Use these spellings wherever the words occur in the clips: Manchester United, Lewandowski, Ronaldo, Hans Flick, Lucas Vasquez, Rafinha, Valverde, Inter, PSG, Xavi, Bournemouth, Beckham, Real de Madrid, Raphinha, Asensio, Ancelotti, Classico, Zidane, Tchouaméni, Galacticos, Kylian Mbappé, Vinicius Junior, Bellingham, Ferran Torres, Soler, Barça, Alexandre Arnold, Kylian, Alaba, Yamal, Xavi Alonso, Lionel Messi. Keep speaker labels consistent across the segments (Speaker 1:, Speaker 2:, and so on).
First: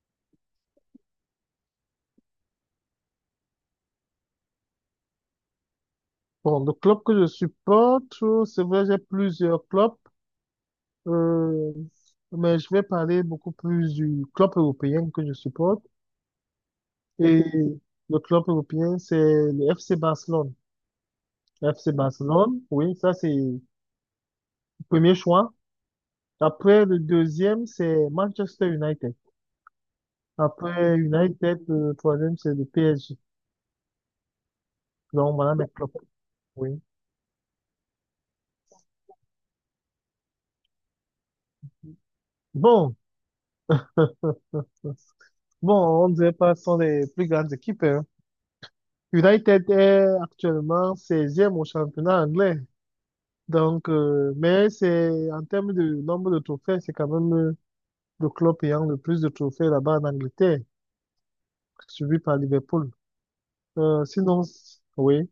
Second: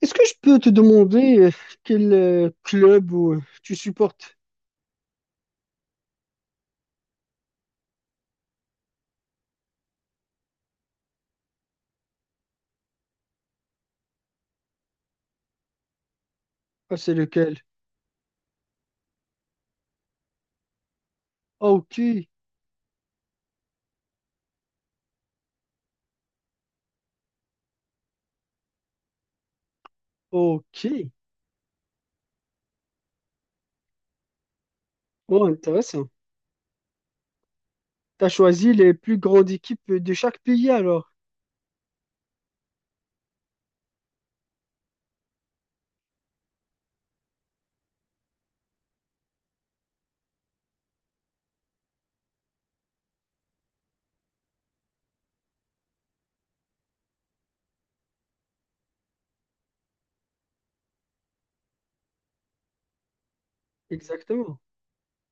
Speaker 1: Est-ce que je peux te demander quel club tu supportes?
Speaker 2: Bon, le club que je supporte, c'est vrai, j'ai plusieurs clubs, euh, mais je vais parler beaucoup plus du club européen que je supporte.
Speaker 1: Ah, c'est
Speaker 2: Et
Speaker 1: lequel?
Speaker 2: le club européen, c'est le FC Barcelone.
Speaker 1: Ah,
Speaker 2: Le FC
Speaker 1: Ok,
Speaker 2: Barcelone, oui, ça c'est le premier choix. Après, le deuxième, c'est Manchester United. Après
Speaker 1: ok.
Speaker 2: United, le troisième, c'est le PSG. Donc,
Speaker 1: Oh,
Speaker 2: voilà mes clubs.
Speaker 1: intéressant.
Speaker 2: Oui.
Speaker 1: T'as choisi les plus grandes équipes de chaque pays alors?
Speaker 2: Bon, bon, on ne dirait pas ce sont les plus grandes équipes, hein. United est actuellement seizième au championnat anglais. Donc, mais c'est en termes de nombre de trophées, c'est quand même le club ayant le plus de trophées là-bas en Angleterre, suivi par Liverpool. Sinon,
Speaker 1: Exactement.
Speaker 2: s- Oui.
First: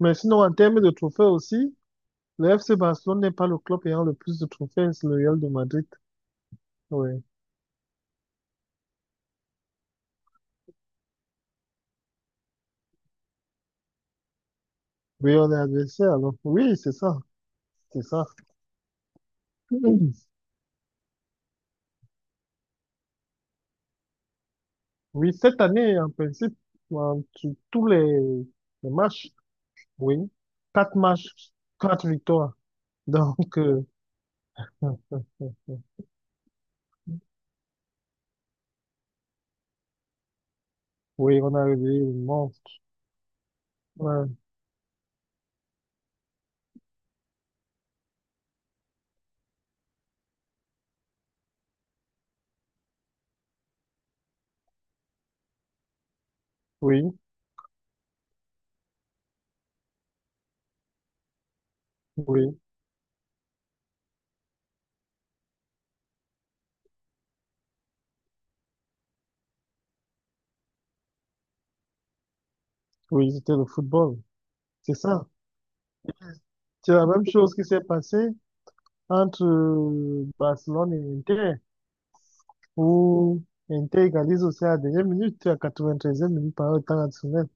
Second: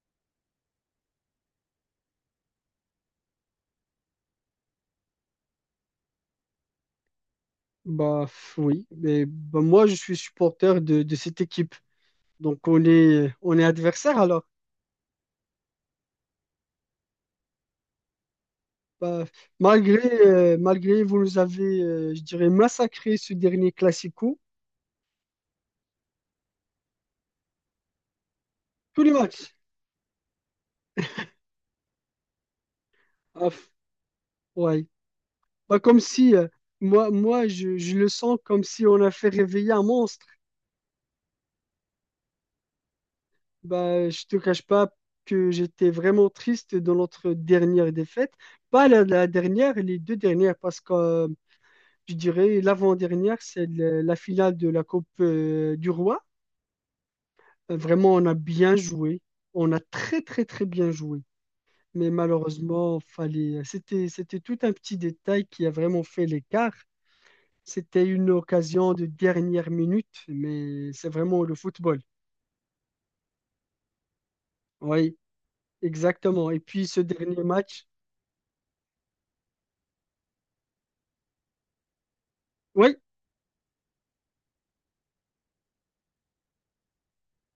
Speaker 2: Mais sinon, en termes de trophées aussi, le FC Barcelone n'est pas le club ayant le plus de trophées, c'est le Real de Madrid. Oui.
Speaker 1: Bah, oui, mais bah, moi je suis supporter de cette équipe. Donc on est adversaire alors.
Speaker 2: Oui, on est adversaire, alors. Oui, c'est ça. C'est ça.
Speaker 1: Bah, malgré malgré vous nous avez je dirais massacré ce dernier Classico
Speaker 2: Oui, cette année, en principe, sur tous les
Speaker 1: tous les
Speaker 2: matchs.
Speaker 1: matchs.
Speaker 2: Oui, quatre matchs, quatre victoires.
Speaker 1: Ah,
Speaker 2: Donc,
Speaker 1: ouais. Bah, comme si, moi je le sens comme si on a fait réveiller un monstre.
Speaker 2: oui, on a réveillé le monstre.
Speaker 1: Bah, je
Speaker 2: Ouais.
Speaker 1: te cache pas que j'étais vraiment triste dans notre dernière défaite. Pas la dernière, les deux dernières, parce que je dirais l'avant-dernière, c'est la finale de la Coupe du Roi.
Speaker 2: Oui,
Speaker 1: Vraiment, on a bien joué. On a très, très, très bien joué. Mais
Speaker 2: oui,
Speaker 1: malheureusement, c'était tout un petit détail qui a vraiment fait l'écart. C'était une occasion de dernière minute, mais c'est vraiment le football.
Speaker 2: oui, c'était le football. C'est
Speaker 1: Oui,
Speaker 2: ça.
Speaker 1: exactement. Et puis
Speaker 2: C'est
Speaker 1: ce
Speaker 2: la même
Speaker 1: dernier
Speaker 2: chose qui s'est
Speaker 1: match,
Speaker 2: passée entre Barcelone et Inter,
Speaker 1: oui,
Speaker 2: où Inter égalise aussi à la dernière minute, à la 93e minute par le temps additionnel.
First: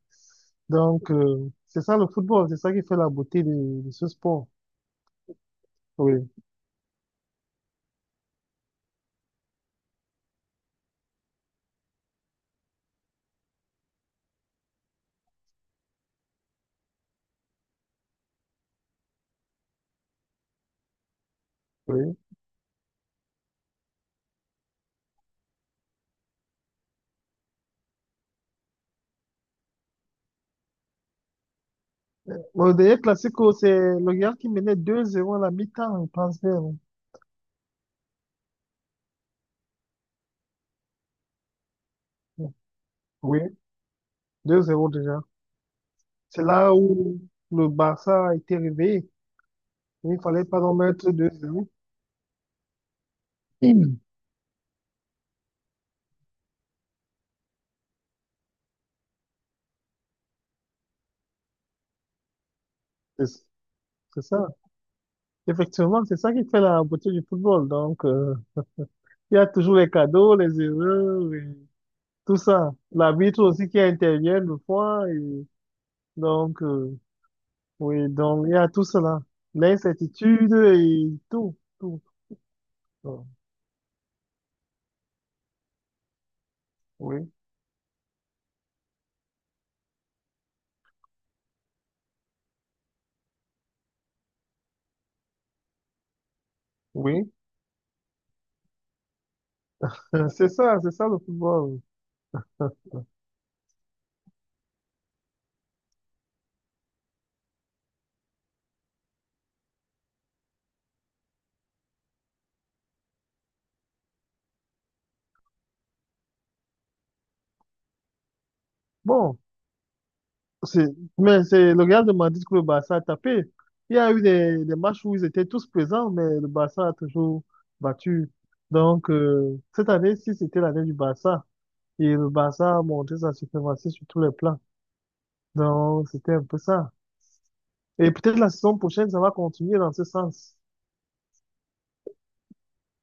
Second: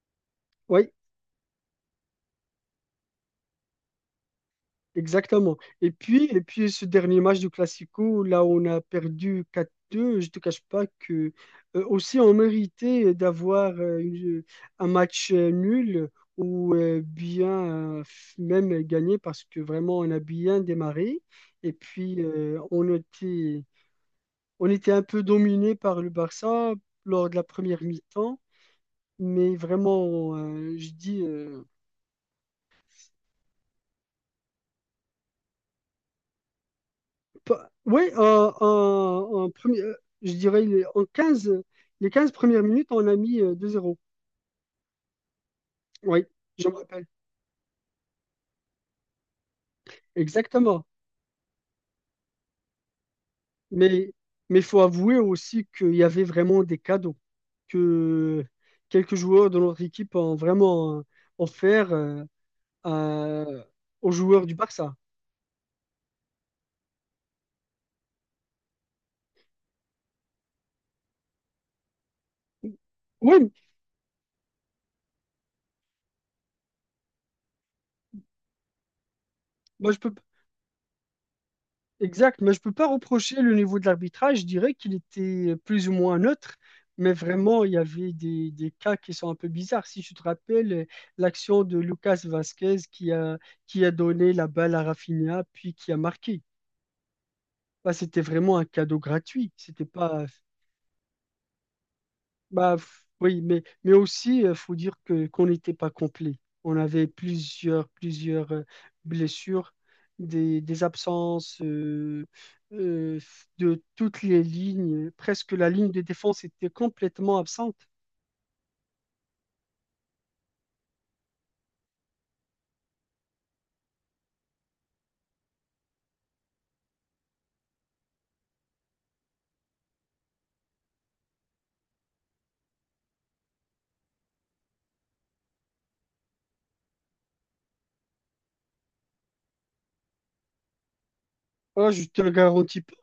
Speaker 1: oui,
Speaker 2: Donc, c'est ça le football, c'est ça qui fait la beauté de ce sport.
Speaker 1: exactement. Et puis,
Speaker 2: Oui,
Speaker 1: et puis ce dernier match du Classico, là où on a perdu 4-2, je ne te cache pas que aussi on méritait d'avoir un match nul ou bien même gagné parce que vraiment on a bien démarré. Et
Speaker 2: oui.
Speaker 1: puis on était un peu dominé par le Barça lors de la première mi-temps, mais vraiment, je dis,
Speaker 2: Bon, le dernier classico, c'est le Real qui menait 2-0 à la mi-temps, je pense bien.
Speaker 1: ouais, en premier, je dirais les 15 premières minutes, on a mis
Speaker 2: Oui,
Speaker 1: 2-0.
Speaker 2: deux zéro déjà.
Speaker 1: Oui,
Speaker 2: C'est
Speaker 1: je me
Speaker 2: là
Speaker 1: rappelle.
Speaker 2: où le Barça a été réveillé. Il ne fallait pas en
Speaker 1: Exactement.
Speaker 2: mettre deux zéro. Mm.
Speaker 1: Mais mais faut avouer aussi qu'il y avait vraiment des cadeaux que quelques joueurs de notre équipe ont vraiment offert
Speaker 2: C'est
Speaker 1: à- aux
Speaker 2: c'est
Speaker 1: joueurs
Speaker 2: ça.
Speaker 1: du Barça.
Speaker 2: Effectivement, c'est ça qui fait la beauté du football. Donc, il y a toujours les cadeaux, les erreurs, et tout ça. L'arbitre
Speaker 1: Oui,
Speaker 2: aussi qui intervient le fois. Et donc, oui, donc il y a tout cela.
Speaker 1: moi je peux.
Speaker 2: L'incertitude et tout, tout.
Speaker 1: Exact, mais je peux pas
Speaker 2: Donc,
Speaker 1: reprocher le niveau de l'arbitrage. Je dirais qu'il était plus ou moins neutre, mais
Speaker 2: oui,
Speaker 1: vraiment, il y avait des cas qui sont un peu bizarres. Si tu te rappelles l'action de Lucas Vasquez qui a donné la balle à Rafinha, puis qui a marqué.
Speaker 2: oui.
Speaker 1: Bah, c'était vraiment un cadeau gratuit. C'était pas,
Speaker 2: C'est ça le football.
Speaker 1: Bah, oui, mais aussi, il faut dire que qu'on n'était pas complet. On avait plusieurs blessures, des absences euh, de toutes les lignes. Presque la ligne de défense était complètement absente.
Speaker 2: Bon. C'est- Mais c'est le Real de Madrid que le Barça a tapé. Il y a eu des matchs où ils étaient tous présents, mais le Barça a toujours battu. Donc, cette année, si c'était l'année du Barça, et le Barça a montré sa suprématie sur tous les plans. Donc, c'était un peu ça. Et peut-être la saison prochaine, ça va continuer dans ce sens.
Speaker 1: Ah, je te le garantis pas.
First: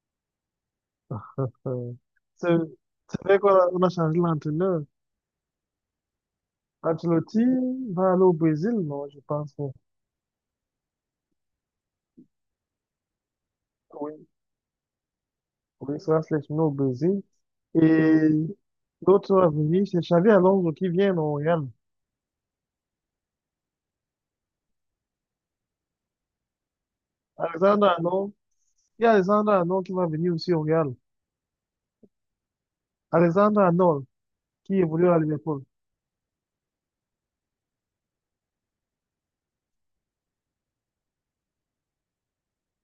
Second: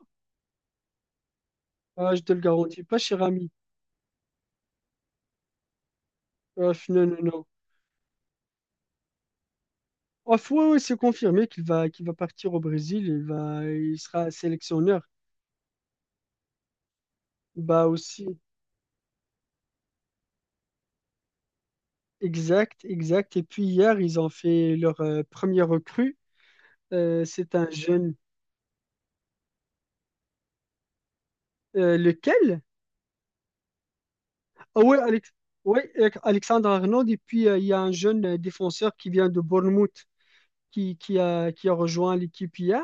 Speaker 2: Euh,
Speaker 1: Ah, je te le
Speaker 2: c'est
Speaker 1: garantis pas, cher
Speaker 2: c'est vrai qu'
Speaker 1: ami.
Speaker 2: on a changé l'entraîneur.
Speaker 1: Ah, non, non, non.
Speaker 2: Ancelotti va aller au Brésil, non, je pense.
Speaker 1: Ah, ouais, ouais, c'est confirmé qu'il va partir au Brésil. Il
Speaker 2: Oui.
Speaker 1: sera sélectionneur.
Speaker 2: Oui, ça se laisse nous au Brésil.
Speaker 1: Bah aussi,
Speaker 2: Et l'autre va venir, c'est Xavi Alonso qui vient au Real.
Speaker 1: exact, exact. Et puis hier, ils ont fait leur premier recrue. C'est un
Speaker 2: Alexandre
Speaker 1: jeune.
Speaker 2: Arnold, il y a Alexandre Arnold qui va venir aussi au Real.
Speaker 1: Lequel?
Speaker 2: Alexandre Arnold qui
Speaker 1: Ah oui,
Speaker 2: évolue à Liverpool.
Speaker 1: Ouais, Alexandre Arnold. Et puis, il y a un jeune défenseur qui vient de Bournemouth qui a rejoint l'équipe hier.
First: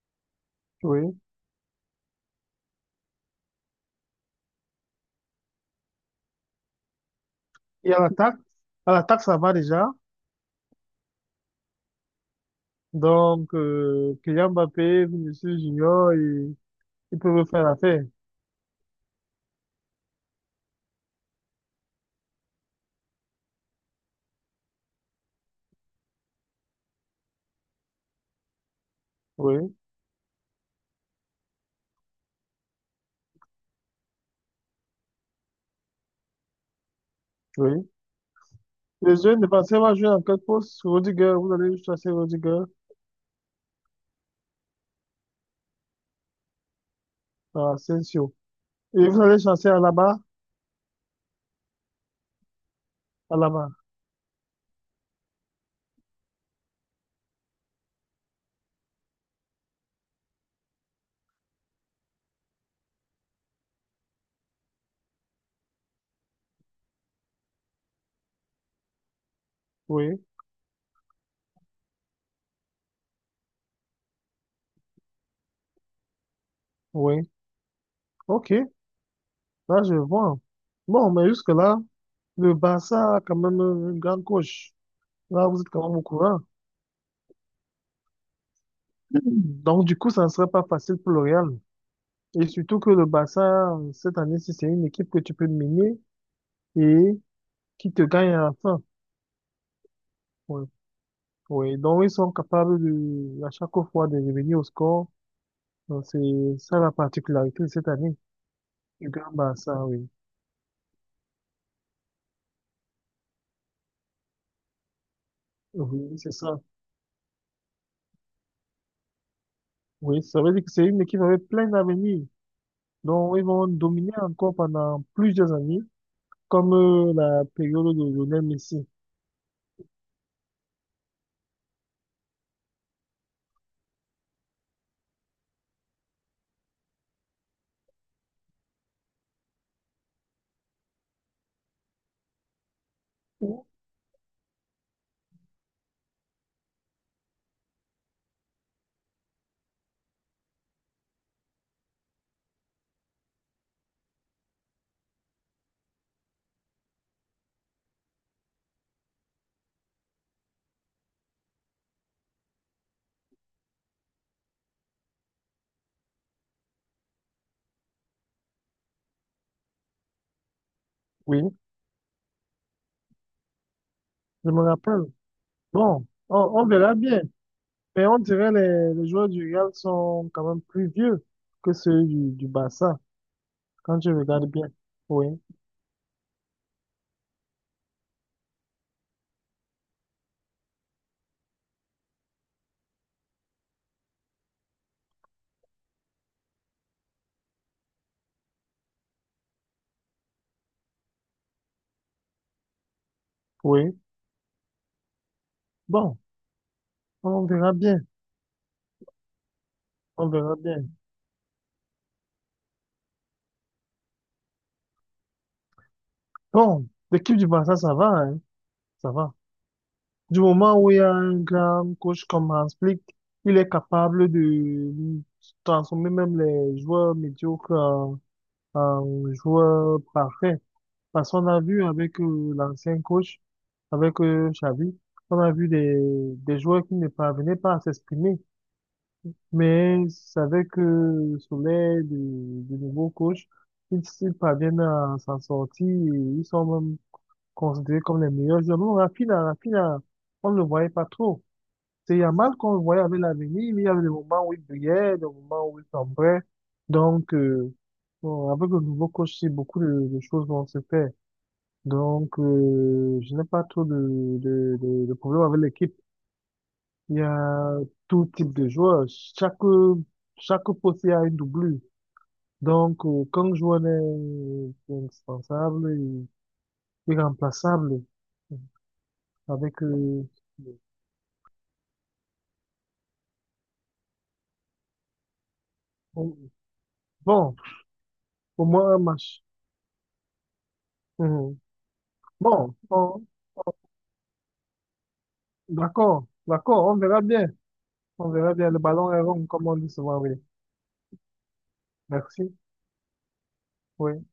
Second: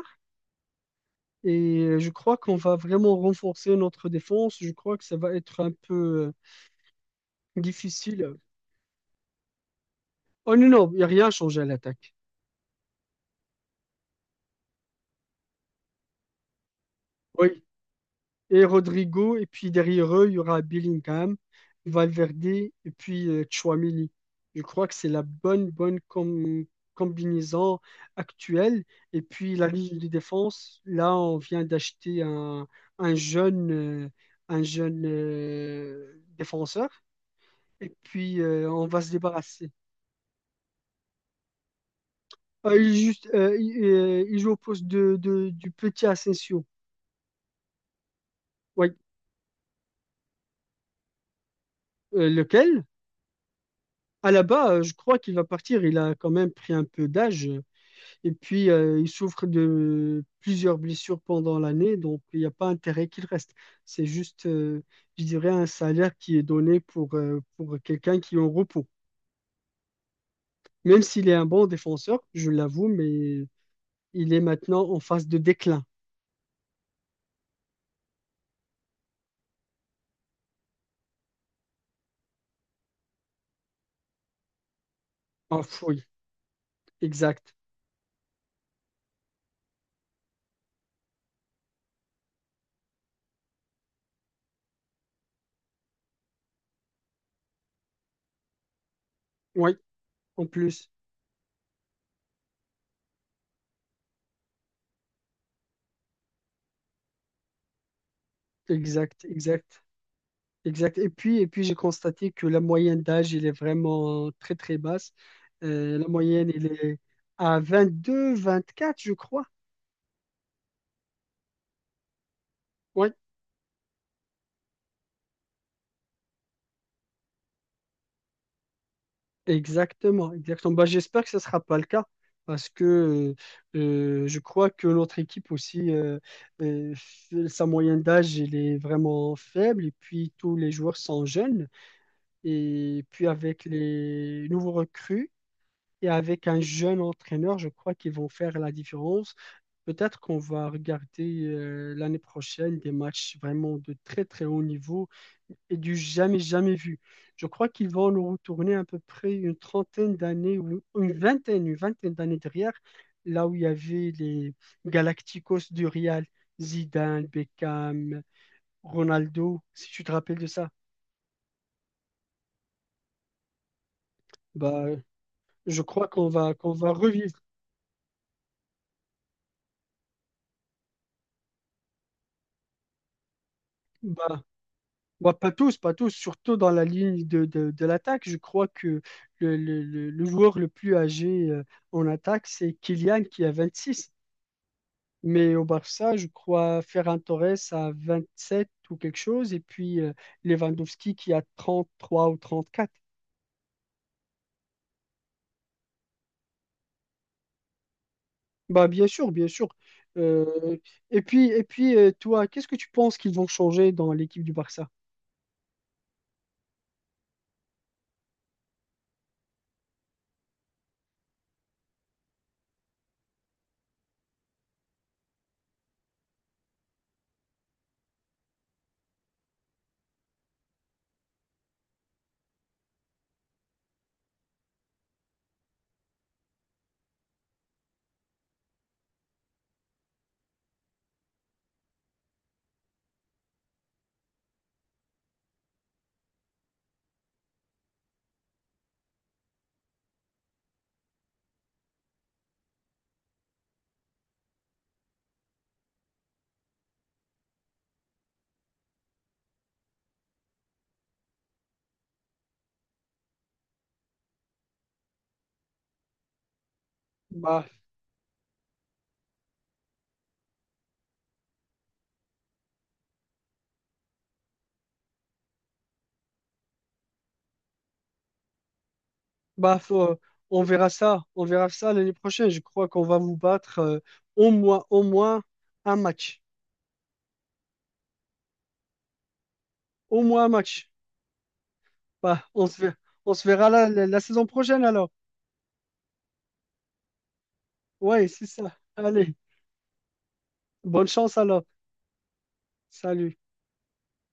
Speaker 2: Oui.
Speaker 1: Et je crois qu'on va vraiment renforcer notre défense. Je crois que ça va être un peu
Speaker 2: Et
Speaker 1: difficile.
Speaker 2: à l'attaque, ça va déjà.
Speaker 1: Oh non, non, il n'y a rien changé à l'attaque.
Speaker 2: Donc, Kylian Mbappé, Vinicius Junior, ils peuvent
Speaker 1: Oui,
Speaker 2: faire l'affaire.
Speaker 1: et Rodrigo. Et puis derrière eux, il y aura Bellingham, Valverde et puis Tchouaméni. Je crois que c'est la bonne combinaison actuelle. Et puis la
Speaker 2: Oui,
Speaker 1: ligne de défense, là, on vient d'acheter un jeune, euh, un jeune défenseur.
Speaker 2: oui.
Speaker 1: Et puis, on va se
Speaker 2: Les jeunes
Speaker 1: débarrasser.
Speaker 2: défenseurs vont jouer en quatre postes. Rudiger, vous allez chasser Rudiger,
Speaker 1: Ah, il, est juste, il joue au poste du petit Asensio.
Speaker 2: Asensio.
Speaker 1: Oui.
Speaker 2: Et vous allez chasser Alaba,
Speaker 1: Lequel?
Speaker 2: Alaba.
Speaker 1: Alaba, je crois qu'il va partir. Il a quand même pris un peu d'âge. Et puis, il souffre de plusieurs blessures pendant l'année. Donc, il n'y a pas intérêt qu'il reste. C'est juste, je dirais, un salaire qui est donné pour quelqu'un qui est en repos.
Speaker 2: Oui,
Speaker 1: Même s'il est un bon défenseur, je l'avoue, mais il est maintenant en phase de déclin.
Speaker 2: oui. OK. Là, je vois. Bon, mais jusque-là, le Barça a quand même un grand coach. Là,
Speaker 1: Ah,
Speaker 2: vous êtes quand même au
Speaker 1: oui,
Speaker 2: courant.
Speaker 1: exact.
Speaker 2: Donc, du coup, ça ne serait pas facile pour le Real. Et surtout que le Barça, cette année, si c'est une équipe que tu peux mener et qui te gagne à la fin.
Speaker 1: Oui, en
Speaker 2: Oui,
Speaker 1: plus.
Speaker 2: oui. Donc, ils sont capables de, à chaque fois de revenir au score. Donc, c'est ça la particularité de cette année du
Speaker 1: Exact,
Speaker 2: grand
Speaker 1: exact.
Speaker 2: Barça, oui.
Speaker 1: Exact. Et puis, j'ai constaté que la moyenne d'âge, elle est vraiment très, très basse. La
Speaker 2: Oui, c'est
Speaker 1: moyenne,
Speaker 2: ça.
Speaker 1: elle est à 22, 24, je crois.
Speaker 2: Oui, ça veut dire que c'est une équipe avec plein d'avenir.
Speaker 1: Oui,
Speaker 2: Donc, ils vont dominer encore pendant plusieurs années, comme la période de Lionel Messi.
Speaker 1: exactement. Exactement. Bah, j'espère que ce ne sera pas le cas parce que je crois que notre équipe aussi, sa moyenne d'âge, elle est vraiment faible. Et puis, tous les joueurs sont jeunes. Et puis, avec
Speaker 2: Ou-
Speaker 1: les nouveaux recrues, et avec un jeune entraîneur, je crois qu'ils vont faire la différence. Peut-être qu'on va regarder l'année prochaine des matchs vraiment de très très haut niveau et du jamais jamais vu. Je crois qu'ils vont nous retourner à peu près une trentaine d'années ou une vingtaine d'années derrière, là où il y avait les Galacticos du Real, Zidane, Beckham, Ronaldo, si tu te rappelles de ça.
Speaker 2: Oui, je me
Speaker 1: Bah,
Speaker 2: rappelle.
Speaker 1: je
Speaker 2: Bon,
Speaker 1: crois qu'on va
Speaker 2: on
Speaker 1: qu'on va
Speaker 2: verra bien.
Speaker 1: revivre.
Speaker 2: Mais on dirait les joueurs du Real sont quand même plus vieux que ceux du Barça, quand je
Speaker 1: Bah,
Speaker 2: regarde bien. Oui,
Speaker 1: Bah, pas tous, pas tous, surtout dans la ligne de l'attaque. Je crois que le joueur le plus âgé en attaque, c'est Kylian qui a 26. Mais au Barça, je crois Ferran Torres a 27 ou quelque chose, et puis Lewandowski qui a 33 ou 34.
Speaker 2: oui. Bon, on verra bien.
Speaker 1: Bah, bien sûr, bien sûr.
Speaker 2: On verra
Speaker 1: Euh,
Speaker 2: bien.
Speaker 1: et puis, toi, qu'est-ce que tu penses qu'ils vont changer dans l'équipe du Barça?
Speaker 2: Bon, l'équipe du Barça, ça va, hein, ça va. Du moment où il y a un grand coach comme Hans Flick, il est capable de transformer même les joueurs médiocres en, en joueurs parfaits. Parce qu'on a vu avec l'ancien coach, avec Xavi, on a vu des joueurs qui ne parvenaient pas à s'exprimer. Mais c'est avec Soler, du nouveau coach, ils parviennent à s'en sortir. Et ils sont même considérés comme les meilleurs joueurs. Non, Raphinha, on ne le voyait pas trop. C'est Yamal qu'on voyait avec l'avenir, mais il y avait des moments où il brillait, des moments où il sombrait. Donc, bon, avec le nouveau coach, c'est beaucoup de choses vont se faire. Donc, je n'ai pas trop de problème avec l'équipe. Il y
Speaker 1: Bah,
Speaker 2: a tout type de joueurs. Chaque, chaque poste, il y a une doublure. Donc, quand le joueur est indispensable et irremplaçable,
Speaker 1: bah
Speaker 2: avec,
Speaker 1: faut- euh, on verra ça. On verra ça l'année prochaine. Je crois qu'on va vous battre au moins un match.
Speaker 2: on- bon, au moins un match.
Speaker 1: Au moins un match.
Speaker 2: Mhm.
Speaker 1: Bah, on
Speaker 2: Bon,
Speaker 1: se verra,
Speaker 2: bon,
Speaker 1: on se verra la saison prochaine alors.
Speaker 2: d'accord, d'accord, on verra bien.
Speaker 1: Ouais,
Speaker 2: On
Speaker 1: c'est
Speaker 2: verra bien.
Speaker 1: ça.
Speaker 2: Le ballon est
Speaker 1: Allez,
Speaker 2: rond, comme on dit souvent, oui.
Speaker 1: bonne chance alors.
Speaker 2: Merci.
Speaker 1: Salut.
Speaker 2: Oui.